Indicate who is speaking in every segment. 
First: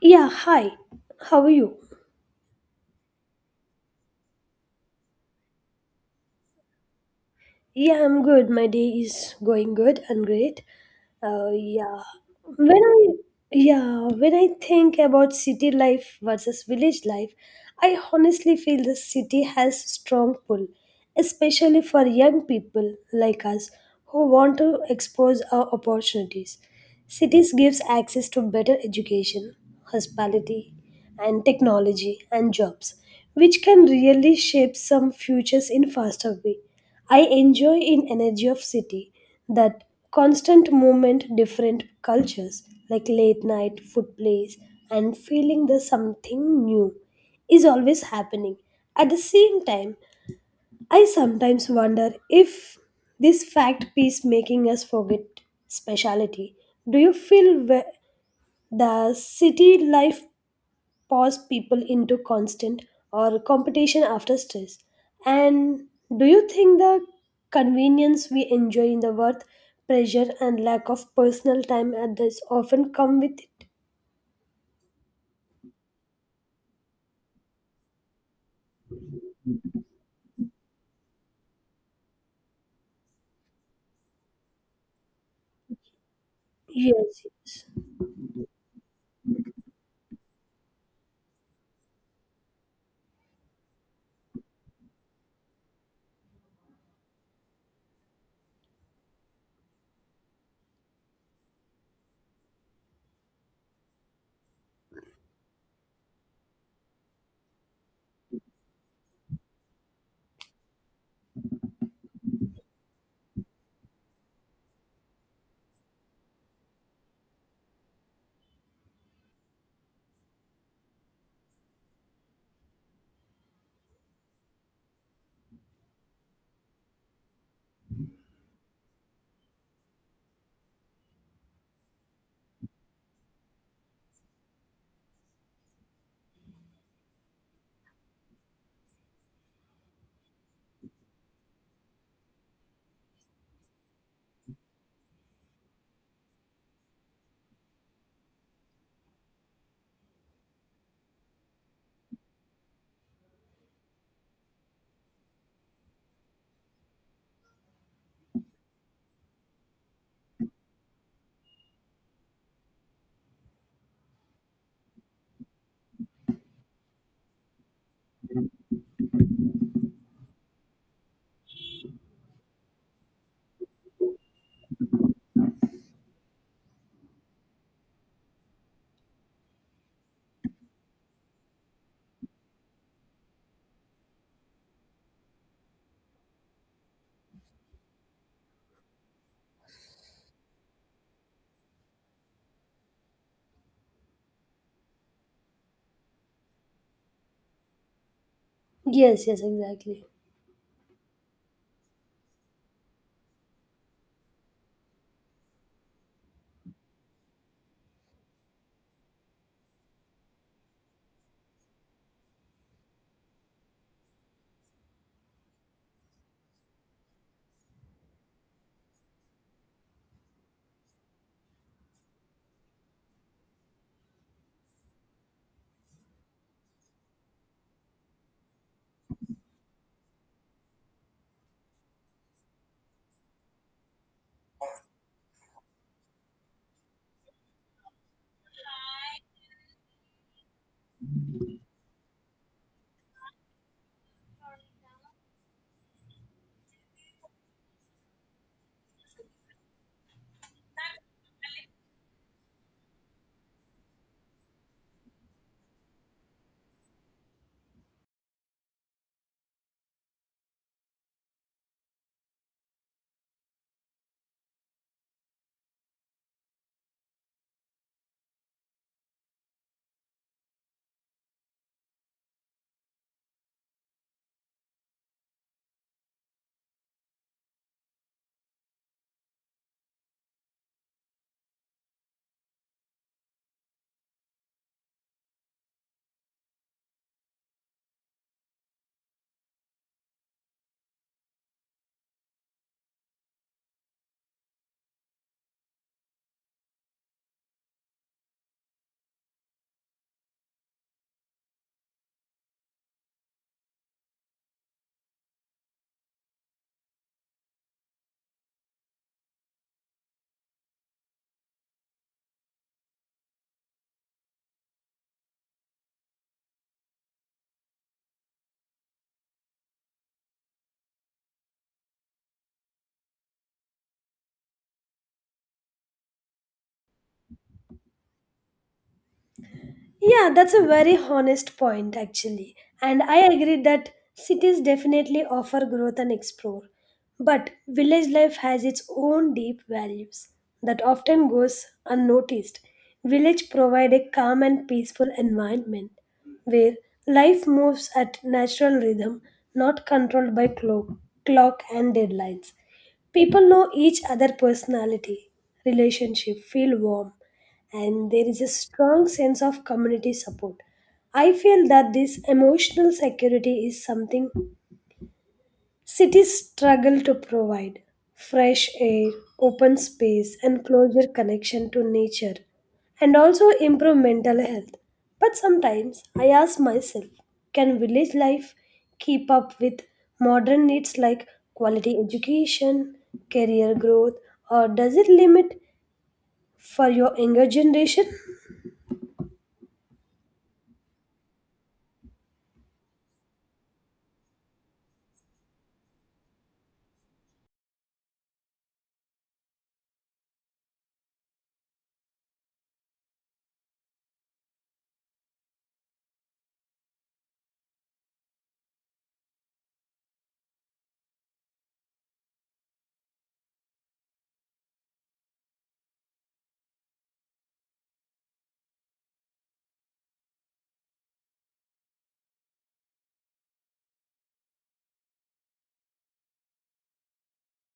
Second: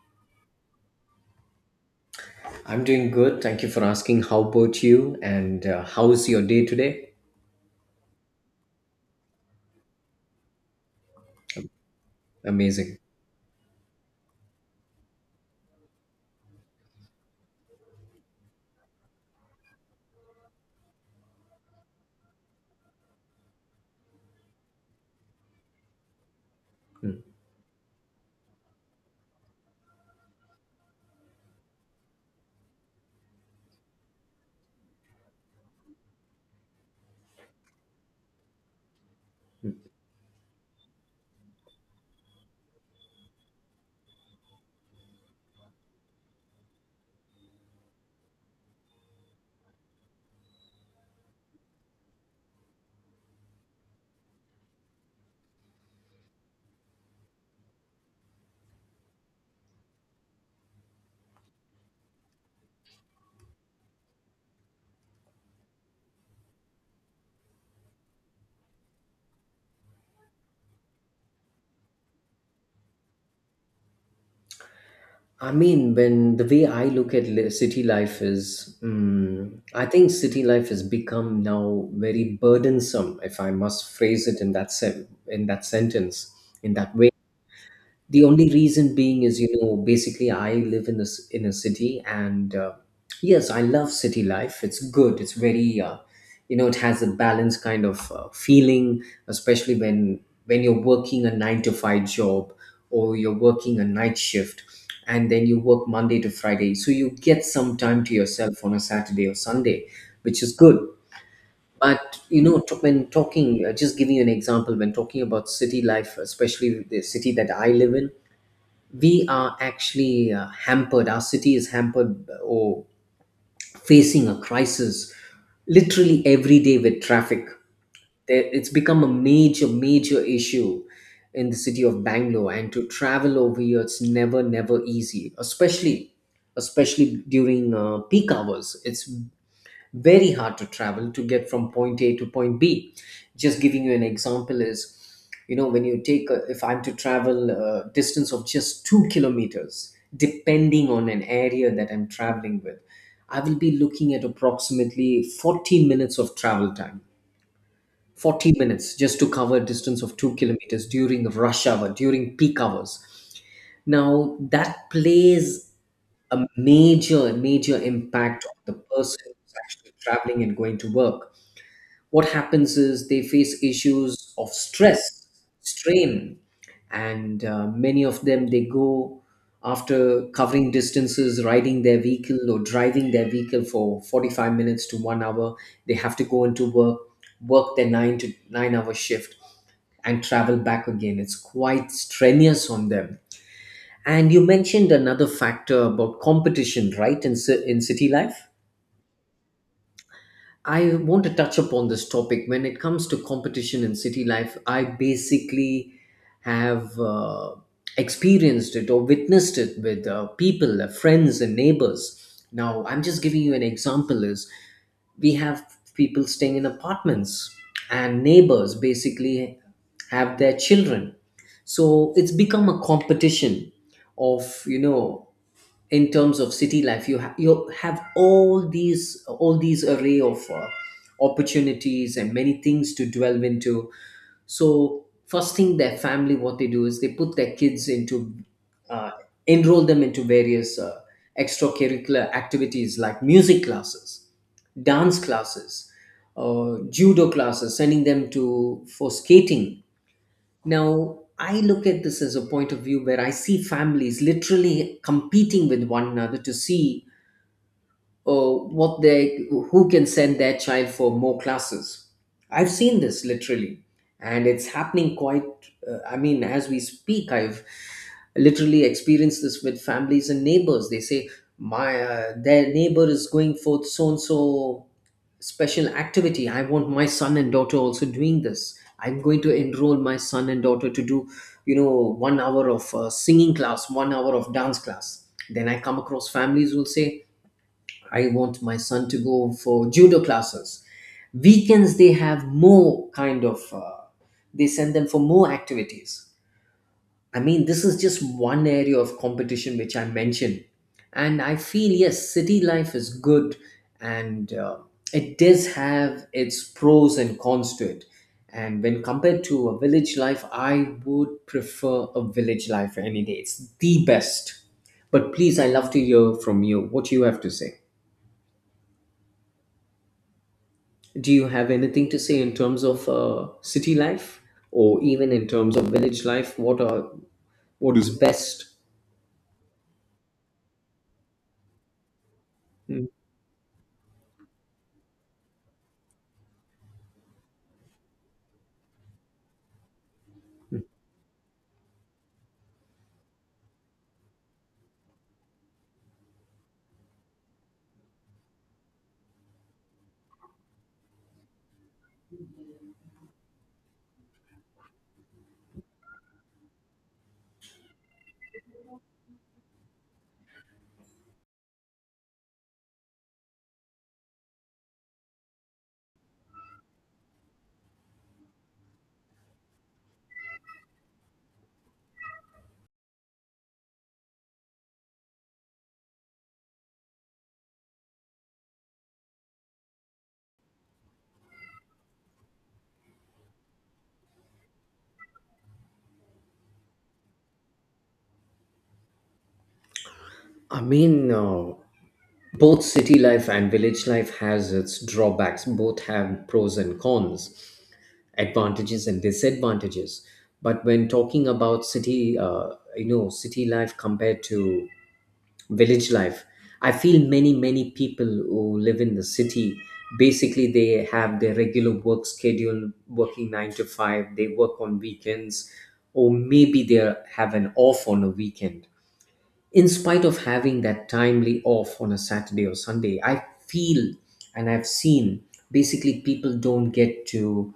Speaker 1: Yeah, hi. How are you?
Speaker 2: I'm doing good. Thank you for asking. How about you? And how's your day today?
Speaker 1: Yeah, I'm good. My day is going good and great. Uh, yeah, when
Speaker 2: Amazing.
Speaker 1: I yeah when I think about city life versus village life, I honestly feel the city has strong pull, especially for young people like us who want to expose our opportunities.
Speaker 2: Mm,
Speaker 1: Cities gives access to better education, hospitality, and technology and jobs, which can really shape some futures in faster way. I enjoy in energy of city
Speaker 2: mm.
Speaker 1: that constant movement, different cultures like late night food plays, and feeling there's something new is always happening. At the same time, I sometimes wonder if this fact piece making us forget speciality. Do you feel the city life pause people into constant or competition after stress. And do you think the convenience we enjoy in the work, pressure, and lack of personal time at this often come with it?
Speaker 2: I mean, when the way I look at li- city life is, I think city life has become now very burdensome, if I must phrase it in that sentence, in that way.
Speaker 1: Yes, yes,
Speaker 2: The only reason being is, you know, basically I live in this in a city, and yes, I love city life. It's good. It's very, you know, it has a balanced kind of feeling, especially when you're working a 9 to 5 job or you're working a night shift, and then you work Monday to Friday, so you get some time to yourself on a Saturday or Sunday, which is good. But you know, when talking, just giving you an example, when talking about city life, especially the city that I live in, we are actually hampered. Our city is hampered or facing a crisis literally every day with traffic. It's become a major, major issue in the city of Bangalore, and to travel over here, it's never, never easy, especially, especially during peak hours. It's very hard to travel to get from point A to point B. Just giving you an example is, you know, when you take, a, if I'm to travel a distance of just 2 kilometers, depending on an area that I'm traveling with, I will be looking at approximately 40 minutes of travel time. 40 minutes just to cover a distance of 2 kilometers during rush hour, during peak hours. Now, that plays a major, major impact on the person who's actually traveling and going to work. What happens is they face issues of stress, strain, and many of them, they go, after covering distances, riding their vehicle or driving their vehicle for 45 minutes to one hour. They have to go into work, work their nine to nine hour shift, and travel back again. It's quite strenuous on them. And you mentioned another factor about competition, right, in city life?
Speaker 1: yes, yes, exactly.
Speaker 2: I want to touch upon this topic. When it comes to competition in city life, I basically have, experienced it or witnessed it with, people, friends, and neighbors. Now, I'm just giving you an example is we have people staying in apartments, and neighbors basically have their children. So it's become a competition of, you know, in terms of city life, you have all these array of opportunities and many things to delve into. So first thing, their family, what they do is they put their kids into, uh, enroll them into various extracurricular activities like music classes, dance classes, judo classes, sending them to for skating. Now, I look at this as a point of view where I see families literally competing with one another to see, what they who can send their child for more classes. I've seen this literally, and it's happening quite, I mean, as we speak, I've literally experienced this with families and neighbors. They say my, their neighbor is going for so and so special activity. I want my son and daughter also doing this. I'm going to enroll my son and daughter to do, you know, one hour of singing class, one hour of dance class. Then I come across families who will say I want my son to go for judo classes. Weekends they have more kind of, they send them for more activities. I mean, this is just one area of competition which I mentioned, and I feel yes, city life is good, and it does have its pros and cons to it. And when compared to a village life, I would prefer a village life any day. It's the best. But please, I love to hear from you what you have to say. Do you have anything to say in terms of city life or even in terms of village life? What is best?
Speaker 1: Yeah, that's a very honest point, actually. And
Speaker 2: Mm.
Speaker 1: I agree that cities definitely offer growth and explore. But village life has its own deep values that often goes unnoticed. Village provide a calm and peaceful environment where life moves at natural rhythm, not controlled by clock and deadlines. People know each other personality, relationship, feel warm, and there is a strong sense of community support. I feel that this emotional security is something cities struggle to provide fresh air, open space, and closer connection to nature, and also improve mental health. But sometimes I ask myself can village life keep up with modern needs like quality education, career growth, or does it limit for your younger generation?
Speaker 2: I mean, both city life and village life has its drawbacks. Both have pros and cons, advantages and disadvantages. But when talking about city, you know, city life compared to village life, I feel many people who live in the city, basically they have their regular work schedule, working 9 to 5. They work on weekends, or maybe they have an off on a weekend. In spite of having that timely off on a Saturday or Sunday, I feel, and I've seen, basically people don't get to,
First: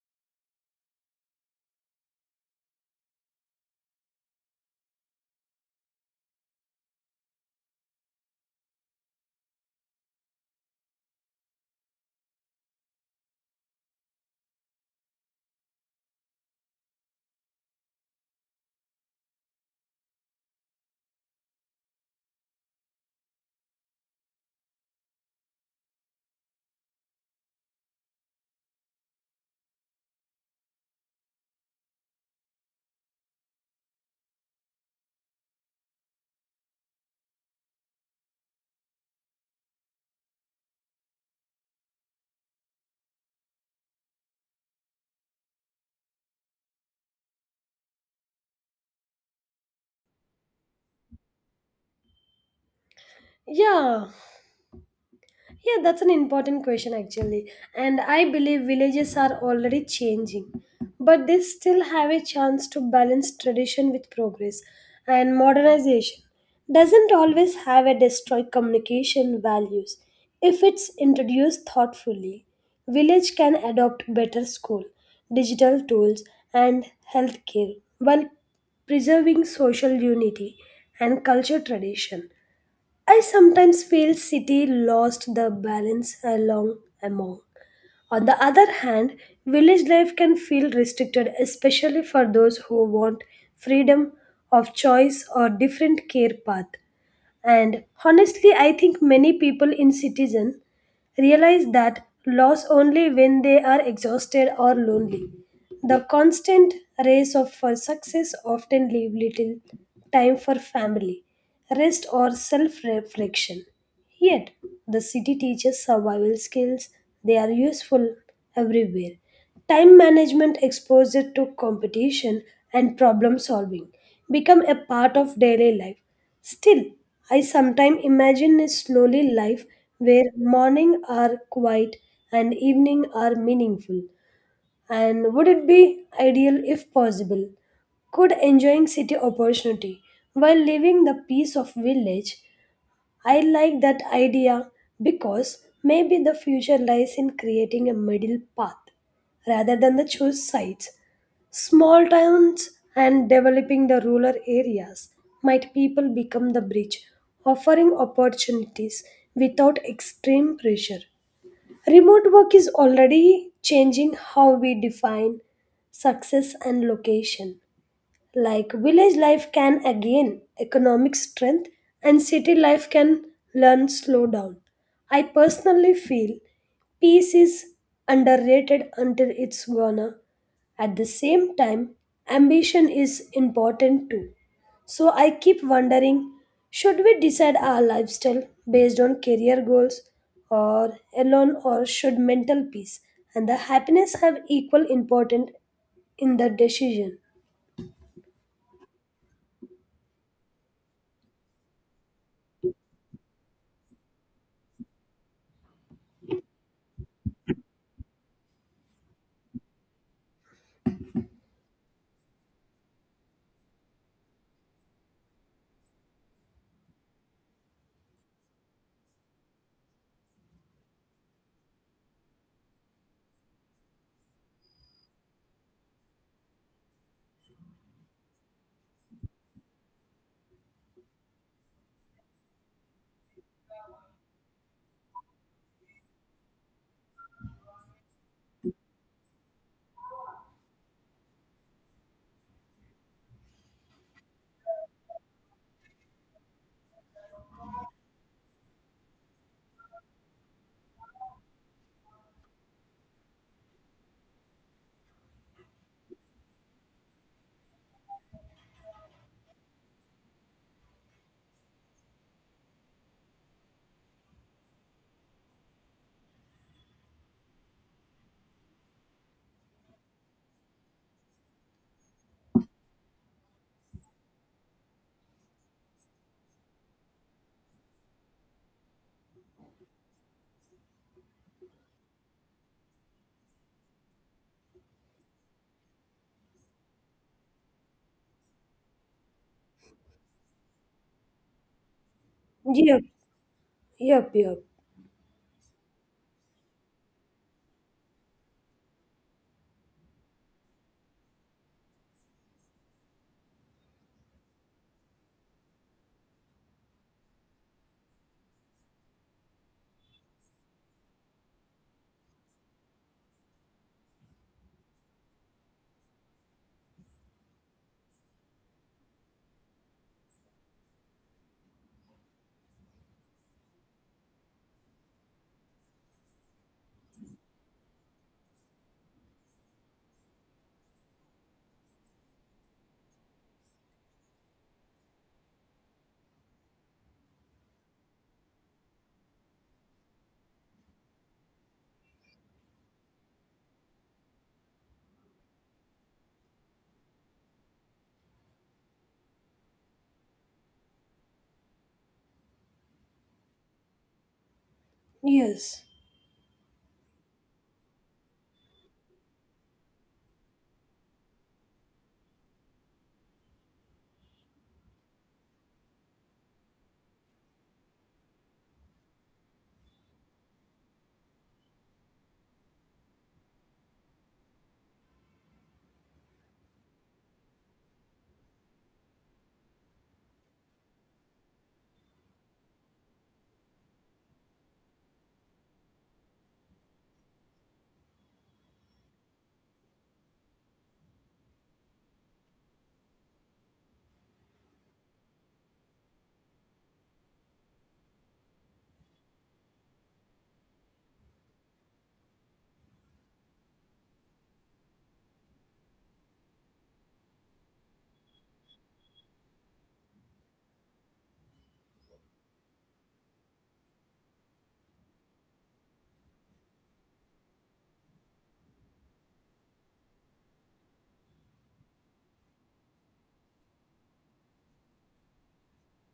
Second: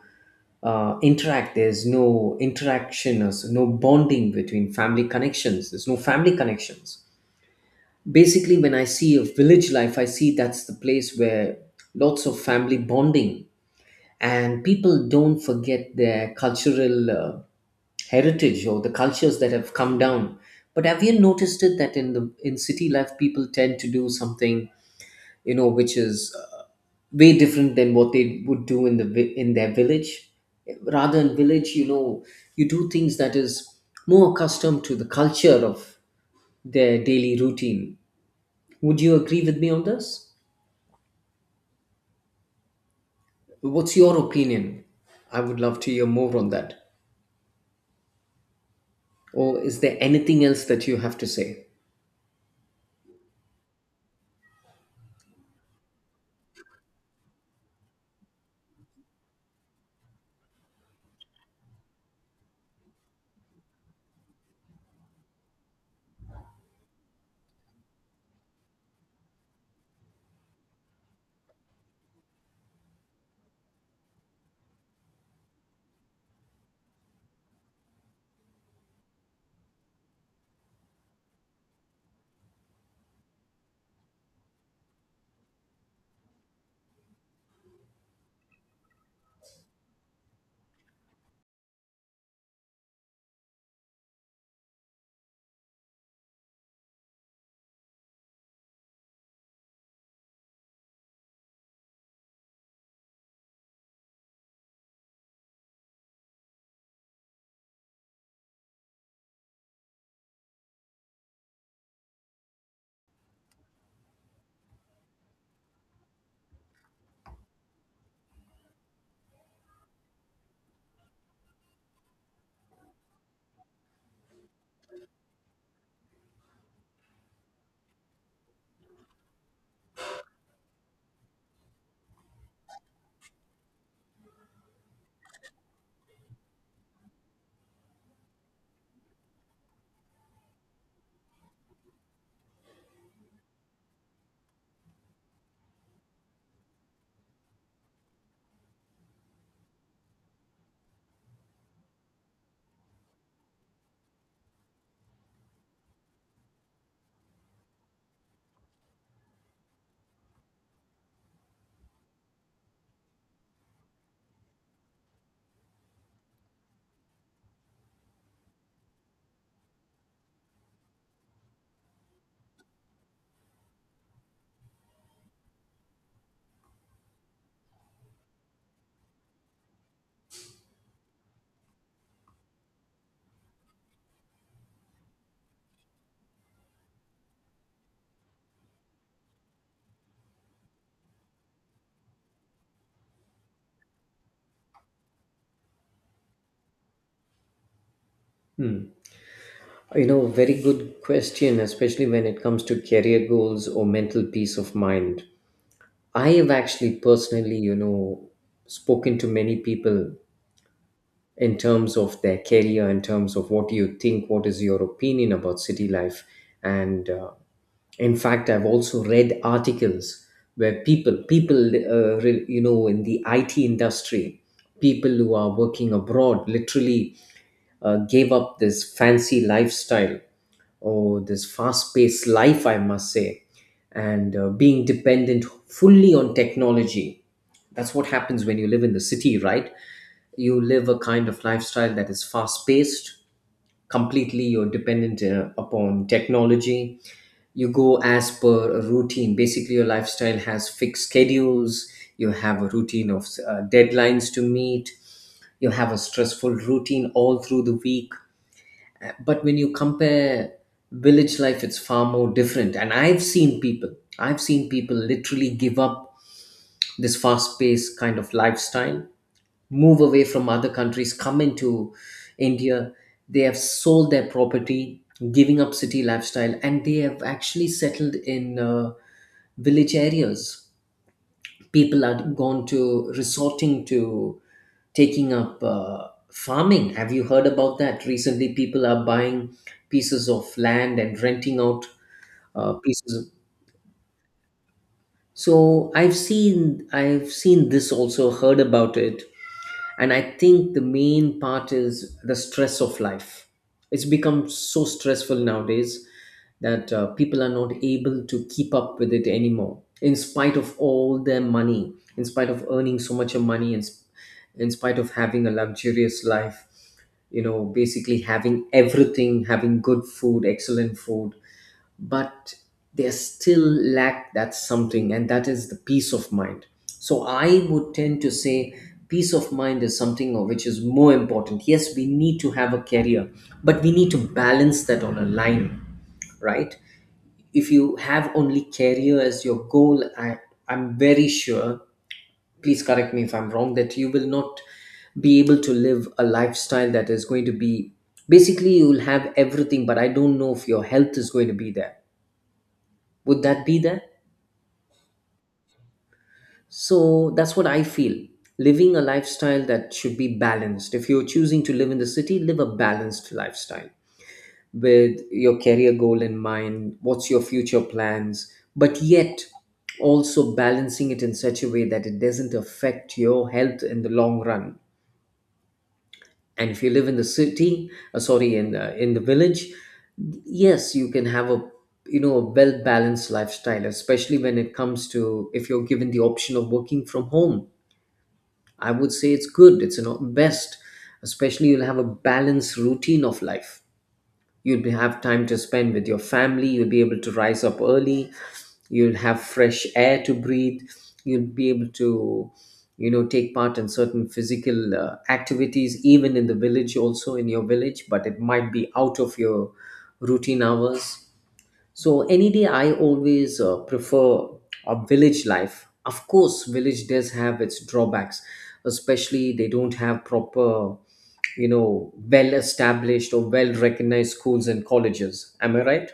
Speaker 2: interact. There's no interaction. There's no family connections. Basically, when I see a village life, I see that's the place where lots of family bonding, and people don't forget their cultural, heritage or the cultures that have come down. But have you noticed it that in city life people tend to do something, you know, which is, way different than what they would do in in their village. Rather, in village, you know, you do things that is more accustomed to the culture of their daily routine. Would you agree with me on this? What's your opinion? I would love to hear more on that. Or is there anything else that you have to say?
Speaker 1: Yeah, Yeah, that's an important question actually. And I believe villages are already changing, but they still have a chance to balance tradition with progress. And modernization doesn't always have a destroy communication values if it's introduced thoughtfully. Village can adopt better school, digital tools and healthcare while preserving social unity and culture tradition. I sometimes feel city lost the balance along among. On the other hand, village life can feel restricted, especially for those who want freedom of choice or different care path. And honestly, I think many people in citizen realize that loss only when they are exhausted or lonely. The constant race of for success often leave little time for family, rest or self-reflection. Yet, the city teaches survival skills. They are useful everywhere. Time management, exposure to competition, and problem solving become a part of daily life. Still, I sometimes imagine a slowly life where morning are quiet and evening are meaningful. And would it be ideal if possible? Could enjoying city opportunity while leaving the peace of village I like that idea because maybe the future lies in creating a middle path rather than the choose sides. Small towns and developing the rural areas might people become the bridge, offering opportunities without extreme pressure. Remote work is already changing how we define success and location like village life can again economic strength and city life can learn slow down. I personally feel peace is underrated until it's gone. At the same time, ambition is important too. So I keep wondering, should we decide our lifestyle based on career goals or alone, or should mental peace and the happiness have equal importance in the decision?
Speaker 2: Hmm. You know, very good question, especially when it comes to career goals or mental peace of mind. I have actually personally, you know, spoken to many people in terms of their career, in terms of what you think, what is your opinion about city life. And in fact, I've also read articles where people, you know, in the IT industry, people who are working abroad literally, gave up this fancy lifestyle, oh, this fast paced life, I must say, and being dependent fully on technology. That's what happens when you live in the city, right? You live a kind of lifestyle that is fast paced, completely you're dependent upon technology. You go as per a routine. Basically, your lifestyle has fixed schedules, you have a routine of deadlines to meet, you have a stressful routine all through the week. But when you compare village life, it's far more different, and I've seen people literally give up this fast paced kind of lifestyle, move away from other countries, come into India. They have sold their property, giving up city lifestyle, and they have actually settled in, village areas. People are gone to resorting to taking up, farming. Have you heard about that? Recently, people are buying pieces of land and renting out,
Speaker 1: Yeah.
Speaker 2: pieces.
Speaker 1: Yep, yep.
Speaker 2: So I've seen this also, heard about it, and I think the main part is the stress of life. It's become so stressful nowadays that, people are not able to keep up with it anymore, in spite of all their money, in spite of earning so much of money, in spite of having a luxurious life, you know, basically having everything, having good food, excellent food, but they still lack that something, and that is the peace of mind. So I would tend to say peace of mind is something of which is more important. Yes, we need to have a career, but we need to balance that on a line, right? If you have only career as your goal, I'm very sure, please correct me if I'm wrong, that you will not be able to live a lifestyle that is going to be, basically you'll have everything, but I don't know if your health is going to be there. Would that be there?
Speaker 1: Yes,
Speaker 2: So that's what I feel. Living a lifestyle that should be balanced. If you're choosing to live in the city, live a balanced lifestyle with your career goal in mind. What's your future plans? But yet, also balancing it in such a way that it doesn't affect your health in the long run. And if you live in the city, sorry, in the village, yes, you can have a, you know, a well balanced lifestyle, especially when it comes to if you're given the option of working from home. I would say it's good. It's you best, especially you'll have a balanced routine of life. Have time to spend with your family. You'll be able to rise up early. You'll have fresh air to breathe. You'll be able to, you know, take part in certain physical, activities, even in the village, also in your village, but it might be out of your routine hours. So any day, I always, prefer a village life. Of course, village does have its drawbacks, especially they don't have proper, you know, well-established or well-recognized schools and colleges. Am I right?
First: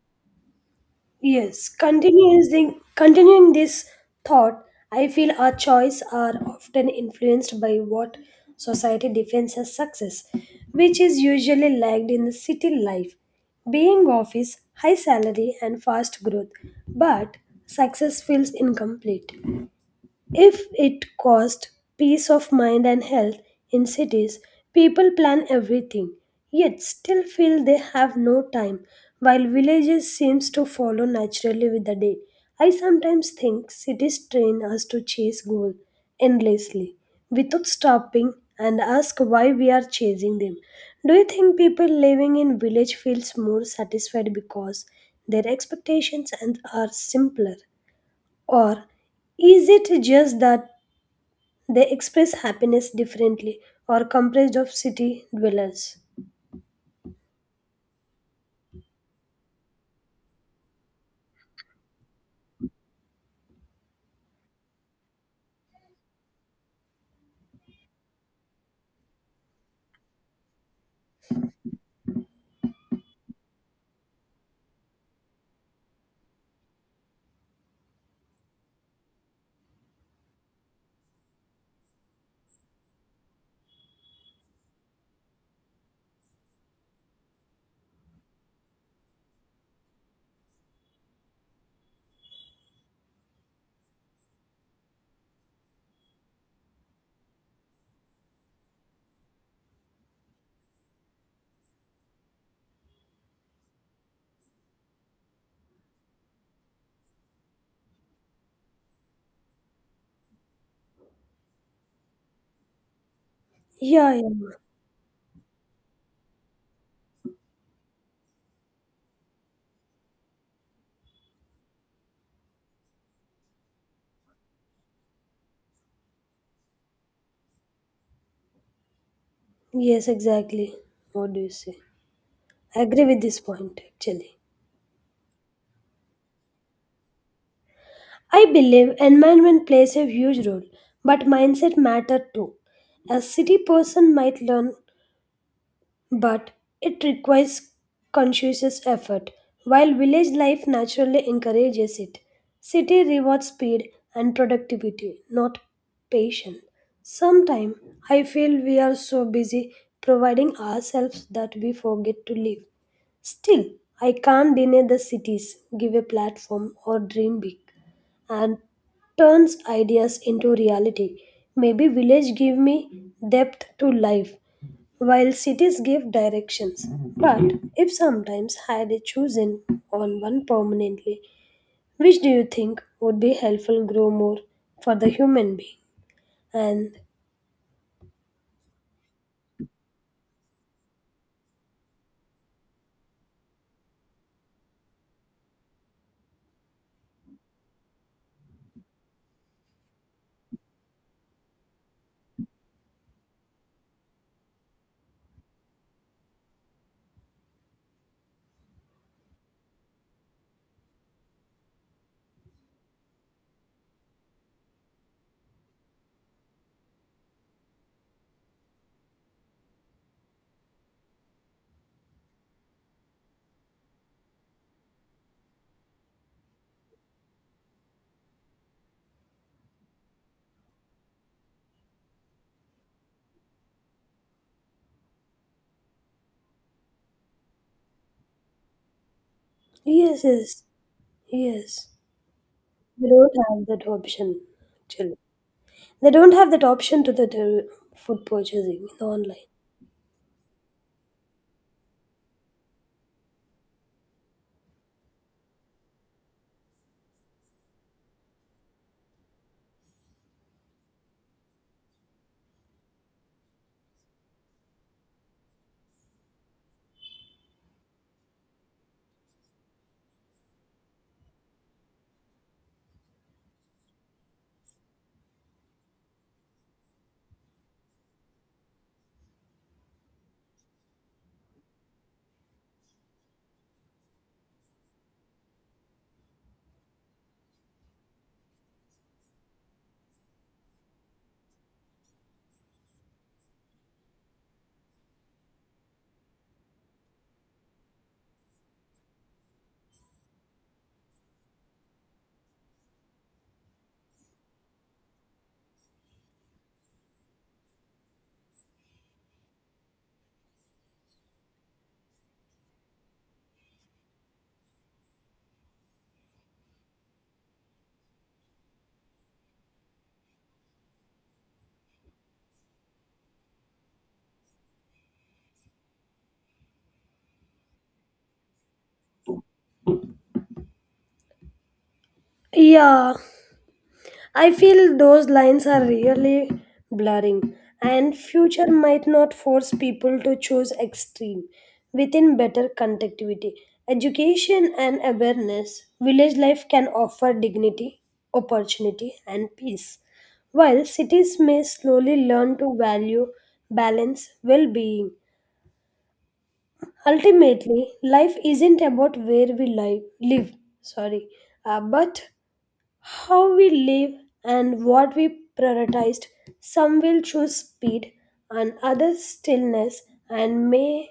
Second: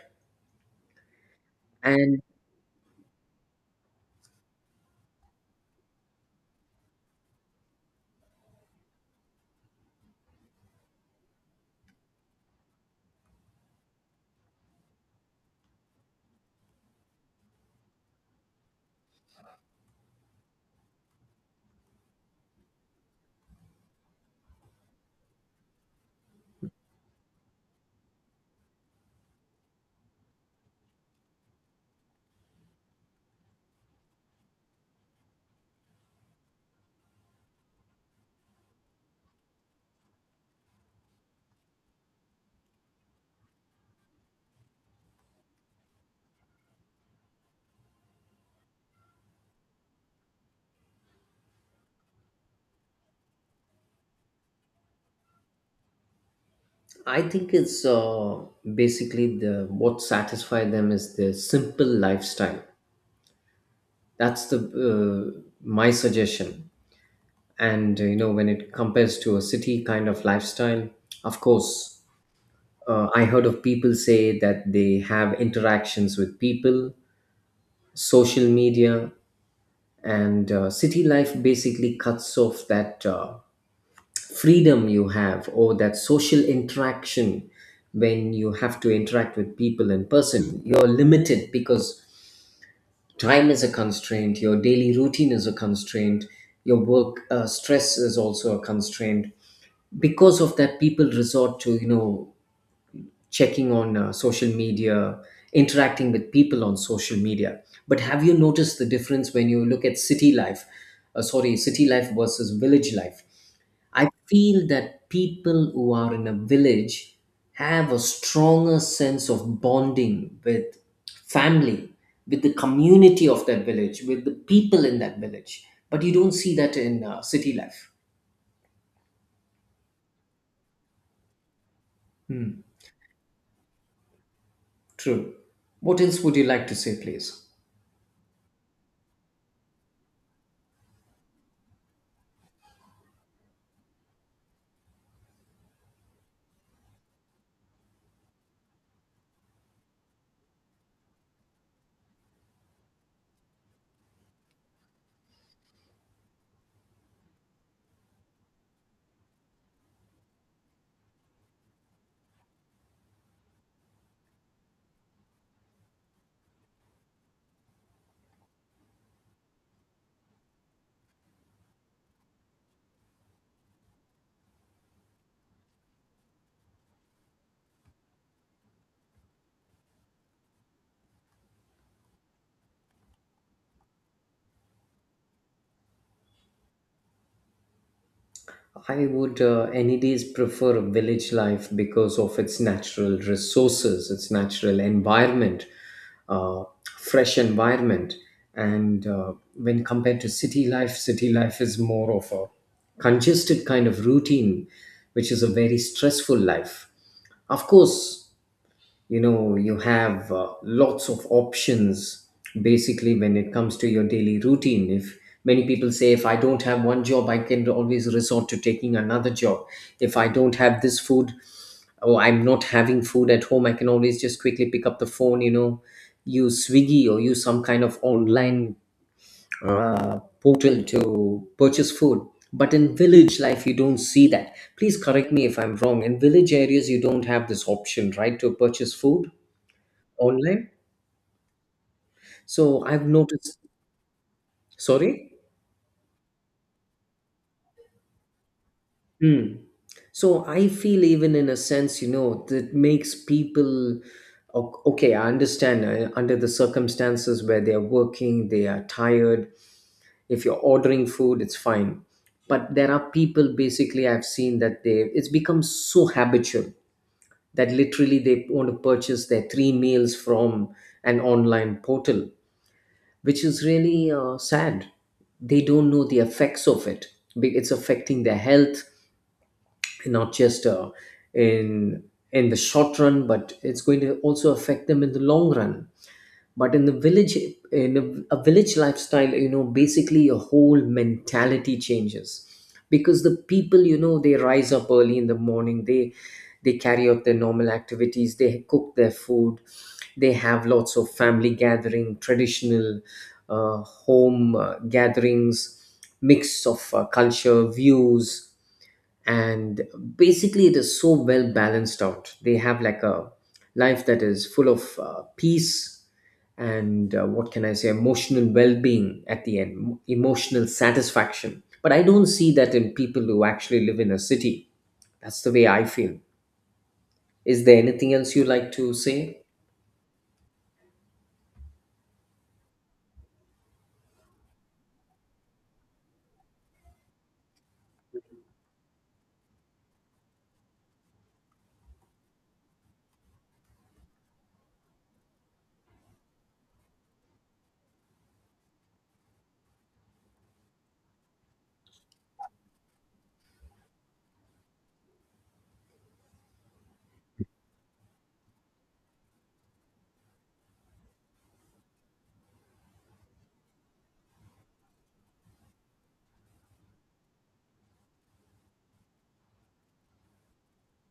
Speaker 1: yes.
Speaker 2: And
Speaker 1: Continuing this thought, I feel our choices are often influenced by what society defines as success, which is usually lagged in the city life, being office, high salary, and fast growth. But success feels incomplete. If it cost peace of mind and health in cities, people plan everything, yet still feel they have no time, while villages seems to follow naturally with the day. I sometimes think cities train us to chase goal endlessly without stopping and ask why we are chasing them. Do you think people living in village feels more satisfied because their expectations and are simpler, or is it just that they express happiness differently or comprised of city dwellers.
Speaker 2: I think it's basically the what satisfies them is the simple lifestyle. That's the my suggestion. And when it compares to a city kind of lifestyle, of course, I heard of people say that they have interactions with people, social media, and city life basically cuts off that freedom you have or that social interaction when you have to interact with people in person. You're limited because time is a constraint, your daily routine is a constraint, your work stress is also a constraint because of that people resort to checking on social media, interacting with people on social media. But have you noticed the difference when you look at city life? Sorry, city life versus village life. I
Speaker 1: Yeah, yeah.
Speaker 2: feel that people who are in a village have a stronger sense of bonding with family, with the community of that village, with the people in that village. But you don't see that in city life.
Speaker 1: Yes, exactly. What do you say?
Speaker 2: Hmm,
Speaker 1: I agree with this point actually.
Speaker 2: true. What else would you like to say, please?
Speaker 1: I believe environment plays a huge role, but mindset matter too. A city person might learn but it requires conscious effort, while village life naturally encourages it. City rewards speed and productivity, not patience. Sometimes I feel we are so busy providing ourselves that we forget to live. Still, I can't deny the cities give a platform or dream big and turns ideas into reality. Maybe village give me depth to life while cities give directions, but if sometimes had it chosen on one permanently, which do you think would be helpful grow more for the human being? And
Speaker 2: I would any days prefer village life because of its natural resources, its natural environment, uh, fresh environment. And when compared to city life is more of a congested kind of routine, which is a very stressful life. Of course, you know you have lots of options basically when it comes to your daily routine. If many people say, if I don't have one job, I can always resort to taking another job. If I don't have this food, or I'm not having food at home, I can always just quickly pick up the phone, you know, use Swiggy or use some kind of online portal to purchase food. But in village life you don't see that. Please correct me if I'm wrong, in village areas you don't have this option, right, to purchase food
Speaker 1: yes, yes,
Speaker 2: online.
Speaker 1: yes,
Speaker 2: So I've
Speaker 1: they don't
Speaker 2: noticed,
Speaker 1: have that option. Actually,
Speaker 2: sorry?
Speaker 1: they don't have that option to the to food purchasing in online.
Speaker 2: Hmm. So I feel even in a sense, you know, that makes people okay, I understand under the circumstances where they're working, they are tired. If you're ordering food, it's fine. But there are people basically I've seen that they it's become so habitual that literally they want to purchase their three meals from an online portal, which is really sad. They don't know the effects of it. It's affecting their health, not just in in the short run, but it's going to also affect them in the long run. But in the village, in a village lifestyle, you know, basically your whole mentality changes because the people, you know, they rise up early in the morning. They carry out their normal activities, they cook their food, they have lots of family gathering, traditional home gatherings, mix of culture views. And basically it is so well balanced out. They have like a life that is full of peace and what can I say, emotional well-being. At the end, emotional satisfaction. But I don't see that in people who actually live in a city. That's the way I feel. Is there anything else you like to say?
Speaker 1: Yeah, I feel those lines are really blurring, and future might not force people to choose extreme within better connectivity. Education and awareness, village life can offer dignity, opportunity, and peace, while cities may slowly learn to value balance, well being. Ultimately, life isn't about where we live, sorry, but how we live and what we prioritized, some will choose speed and others stillness and may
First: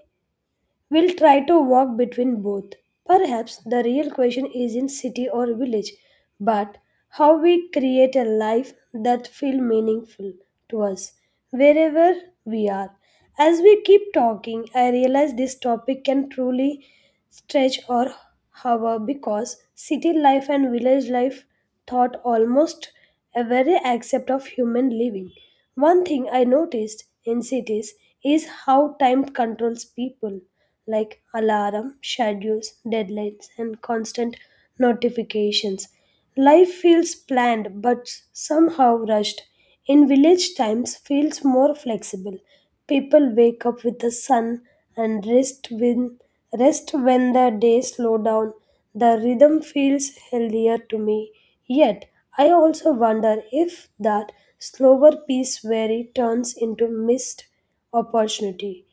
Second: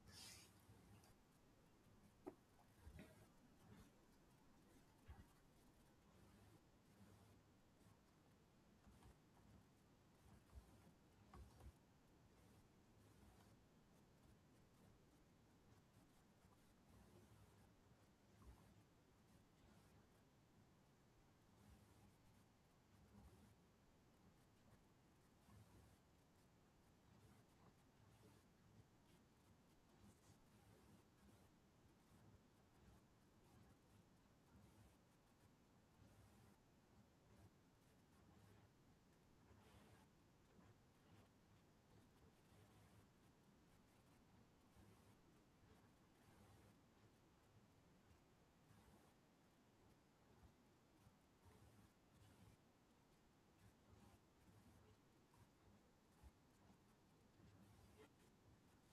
Speaker 1: We'll try to walk between both. Perhaps the real question is in city or village, but how we create a life that feel meaningful to us wherever we are. As we keep talking, I realize this topic can truly stretch or hover because city life and village life thought almost a very aspect of human living. One thing I noticed in cities is how time controls people like alarm, schedules, deadlines, and constant notifications. Life feels planned but somehow rushed. In village times feels more flexible. People wake up with the sun and rest when the day slow down. The rhythm feels healthier to me. Yet I also wonder if that slower pace where it turns into missed opportunity.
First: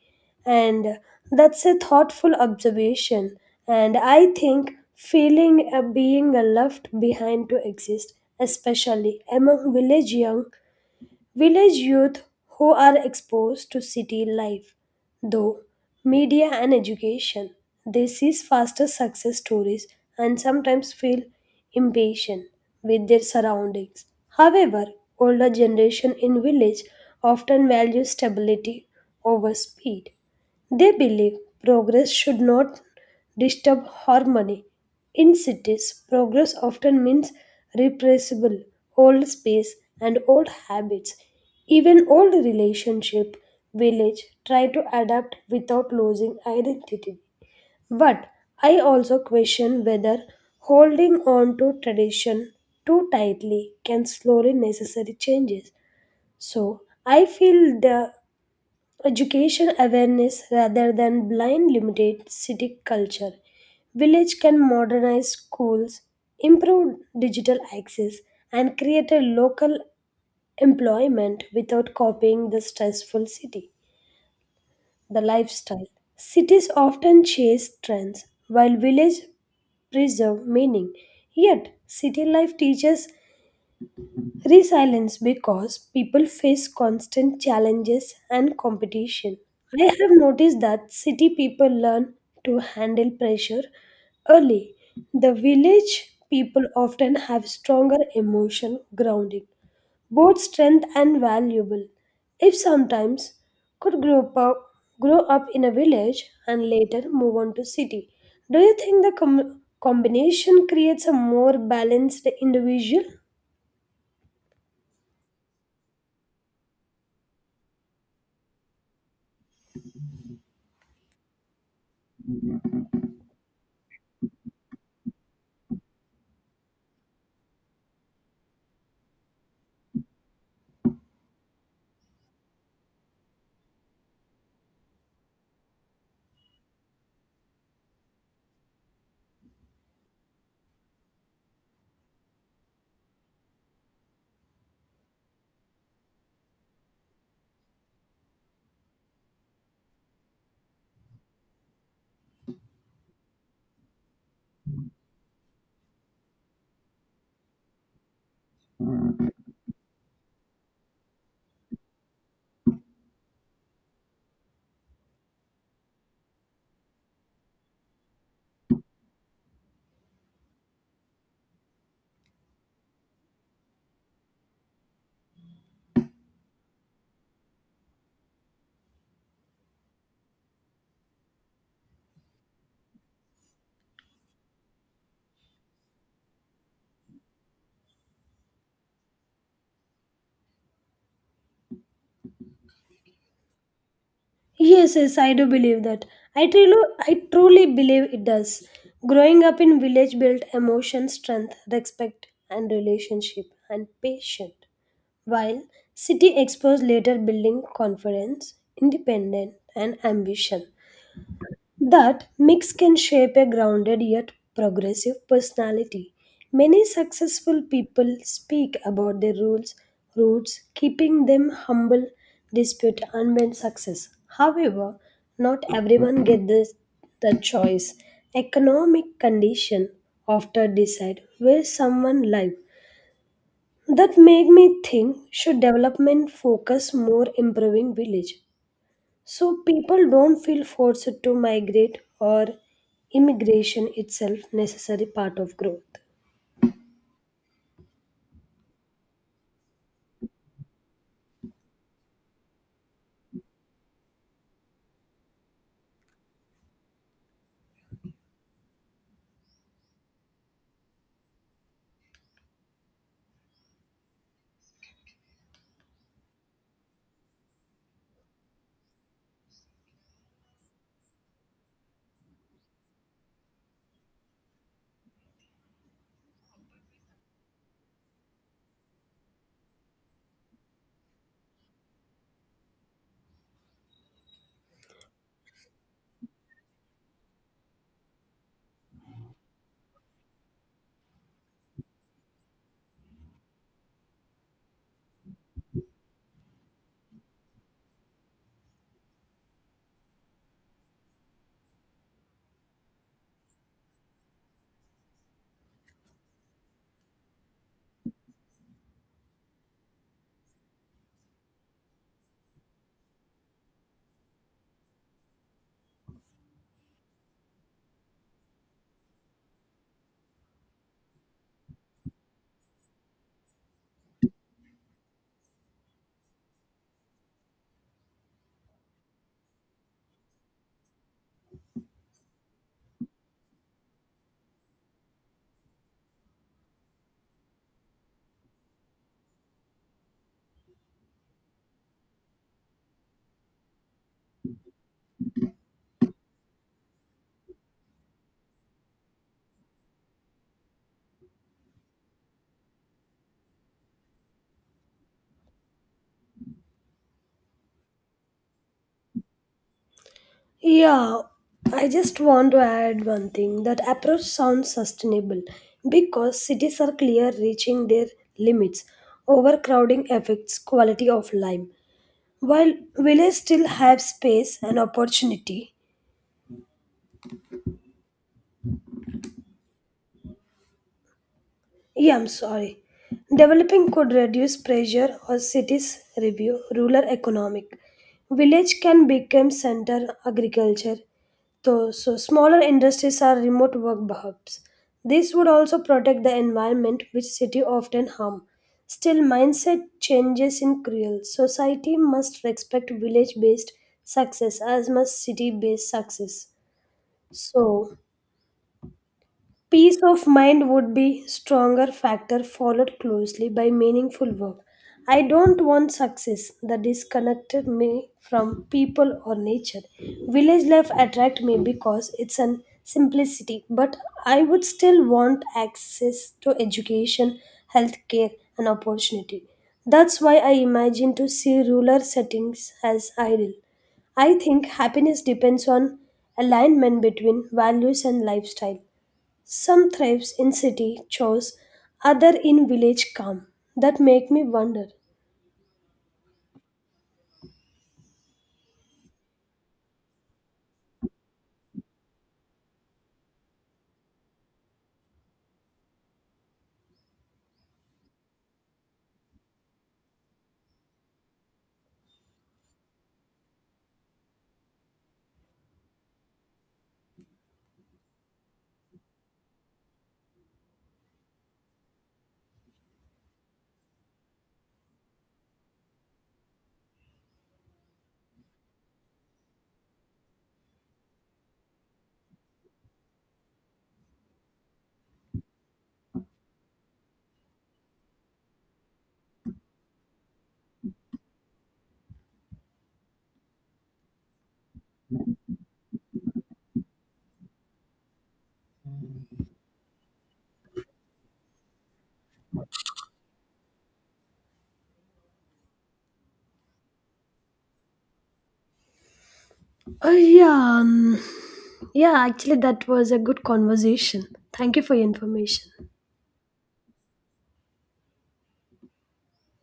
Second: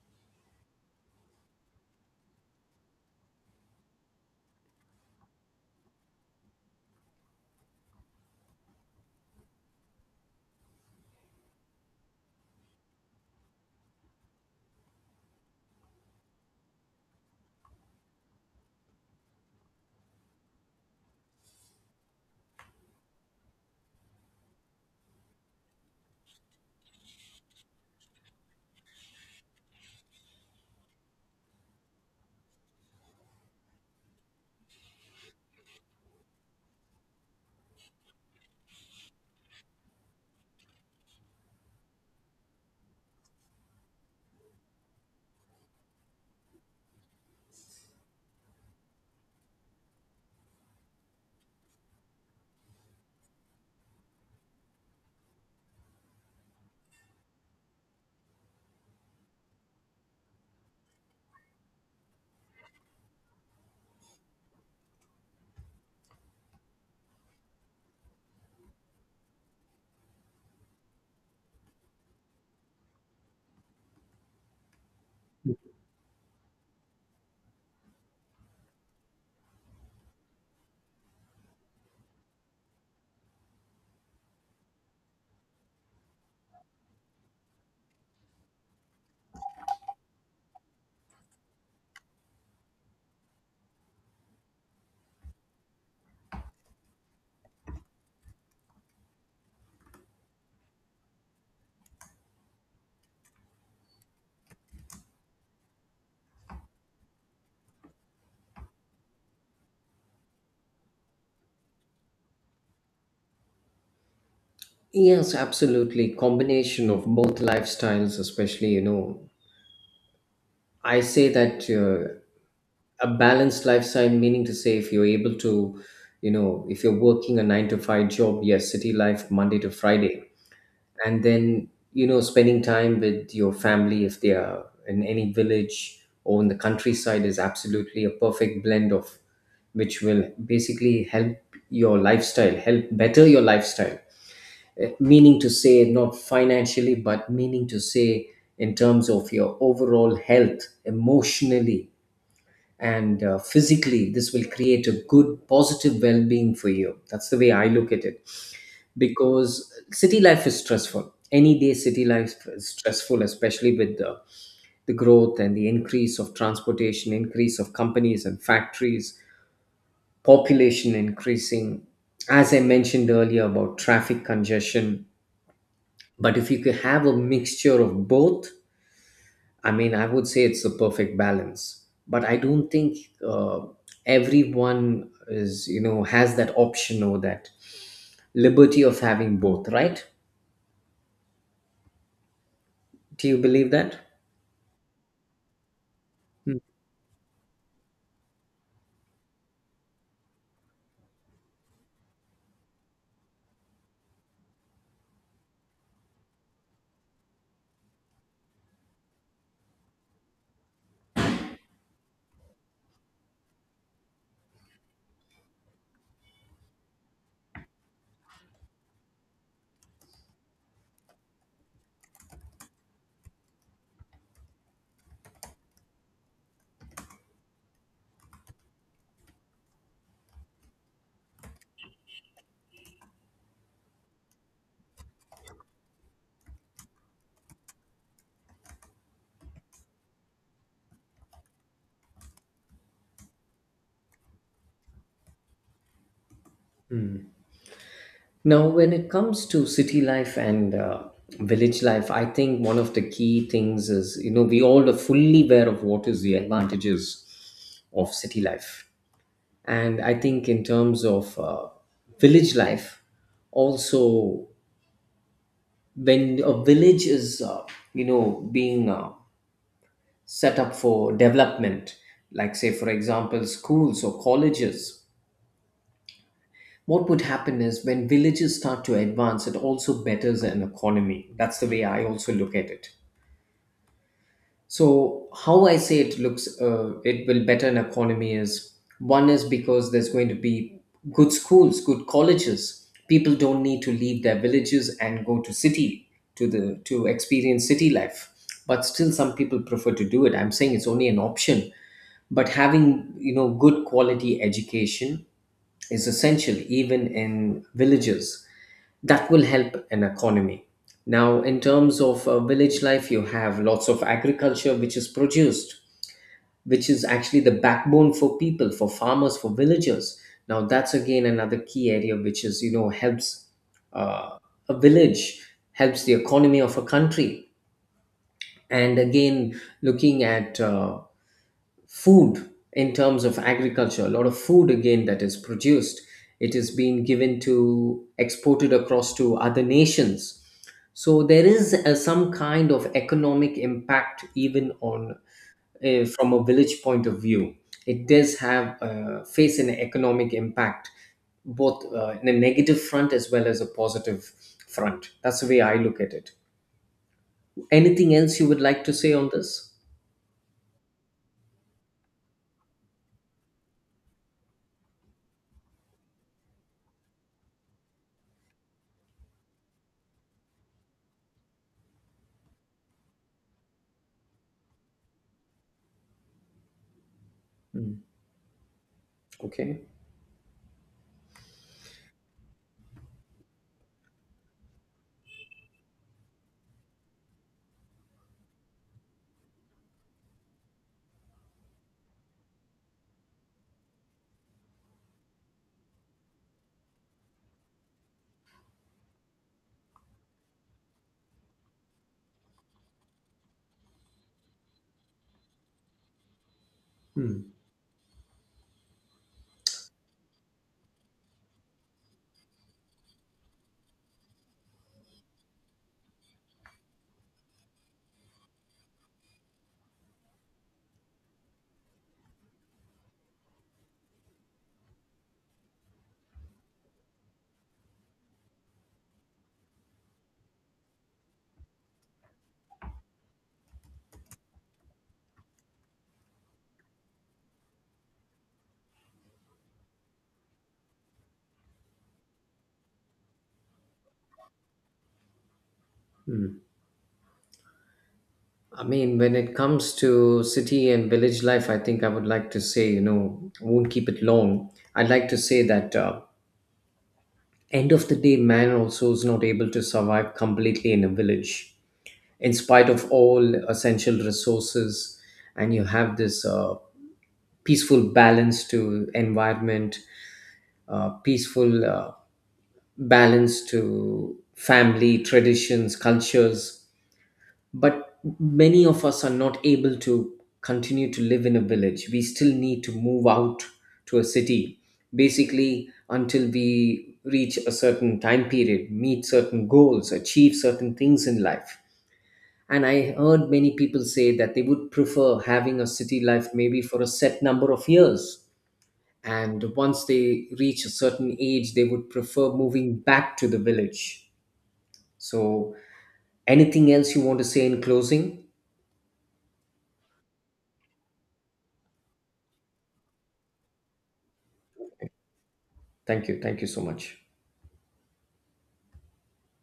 Speaker 1: And that's a thoughtful observation. And I think feeling a being a left behind to exist, especially among village youth who are exposed to city life, though media and education. They see faster success stories and sometimes feel impatient with their surroundings. However, older generation in village often value stability over speed. They believe progress should not disturb harmony. In cities, progress often means repressible old space and old habits. Even old relationship, village try to adapt without losing identity. But I also question whether holding on to tradition too tightly can slow necessary changes. So I feel the Education awareness rather than blind limited city culture. Village can modernize schools, improve digital access, and create a local employment without copying the stressful city. The lifestyle. Cities often chase trends, while village preserve meaning. Yet, city life teaches Resilience because people face constant challenges and competition. I have noticed that city people learn to handle pressure early. The village people often have stronger emotion grounding, both strength and valuable. If sometimes could grow up in a village and later move on to city. Do you think the combination creates a more balanced individual?
Speaker 2: Yes, absolutely. Combination of both lifestyles, especially, you know, I say that a balanced lifestyle, meaning to say, if you're able to, you know, if you're working a 9 to 5 job, yes, city life, Monday to Friday, and then, you know, spending time with your family, if they are in any village or in the countryside, is absolutely a perfect blend of which will basically help your lifestyle, help better your lifestyle. Eh, meaning to say not financially, but meaning to say in terms of your overall health, emotionally, and physically, this will create a good positive well-being for you. That's the way I look at it. Because city life is stressful any day. City life is stressful, especially with the growth and the increase of transportation, increase of companies and factories, population increasing, as I mentioned earlier about traffic congestion. But if you could have a mixture of both, I mean, I would say it's a perfect balance, but I don't think uh, everyone is, you know, has that option or that liberty of having both, right? Do you believe that?
Speaker 1: Yes, yes, I do believe that. I truly believe it does. Growing up in village built emotion, strength, respect, and relationship, and patience. While city exposed later building confidence, independence, and ambition. That mix can shape a grounded yet progressive personality. Many successful people speak about their roots, keeping them humble despite unmet success. However, not everyone gets the choice. Economic condition often decide where someone lives. That make me think should development focus more improving village so people don't feel forced to migrate or immigration itself necessary part of growth.
Speaker 2: Now, when it comes to city life and village life, I think one of the key things is, you know, we all are fully aware of what is the advantages of city life. And I think in terms of village life, also, when a village is being set up for development, like say for example schools or colleges, what would happen is, when villages start to advance, it also betters an economy. That's the way I also look at it. So how I say it looks, it will better an economy is, one is because there's going to be good schools, good colleges. People don't need to leave their villages and go to city, to the to experience city life. But still, some people prefer to do it. I'm saying it's only an option. But having, you know, good quality education is essential even in villages. That will help an economy. Now, in terms of village life, you have lots of agriculture which is produced, which is actually the backbone for people, for farmers, for villagers. Now that's again another key area, which is, you know, helps uh, a village, helps the economy of a country. And again, looking at food in terms of agriculture, a lot of food again that is produced, it is being given to exported across to other nations. So there is some kind of economic impact, even on from a village point of view, it does have face an economic impact, both in a negative front as well as a positive front. That's the way I look at it. Anything else you would like to say on this?
Speaker 1: Yeah, I just want to add one thing that approach sounds sustainable because cities are clear reaching their limits. Overcrowding affects quality of life while villages still have space and opportunity.
Speaker 2: Mm, okay.
Speaker 1: Yeah, I'm sorry. Developing could reduce pressure or cities review rural economic. Village can become center agriculture. So smaller industries are remote work hubs. This would also protect the environment which city often harm. Still, mindset changes in cruel. Society must respect village-based success as much city-based success.
Speaker 2: Hmm.
Speaker 1: So Peace of mind would be stronger factor followed closely by meaningful work. I don't want success that disconnected me from people or nature. Village life attract me because it's an simplicity, but I would still want access to education, healthcare and opportunity. That's why I imagine to see rural settings as ideal. I think happiness depends on alignment between values and lifestyle. Some thrives in city chores, other in village calm. That make me wonder.
Speaker 2: I mean, when it comes to city and village life, I think I would like to say, you know, I won't keep it long. I'd like to say that end of the day, man also is not able to survive completely in a village, in spite of all essential resources, and you have this peaceful balance to environment, peaceful balance to family traditions, cultures. But many of us are not able to continue to live in a village. We still need to move out to a city, basically until we reach a certain time period, meet certain goals, achieve certain things in life. And I heard many people say that they would prefer having a city life maybe for a set number of years, and once they reach a certain age they would prefer moving back to the village. So, anything else you want to say in closing?
Speaker 1: Oh yeah, yeah. Actually, that was a good conversation. Thank you for your information.
Speaker 2: Thank you. Thank you so much.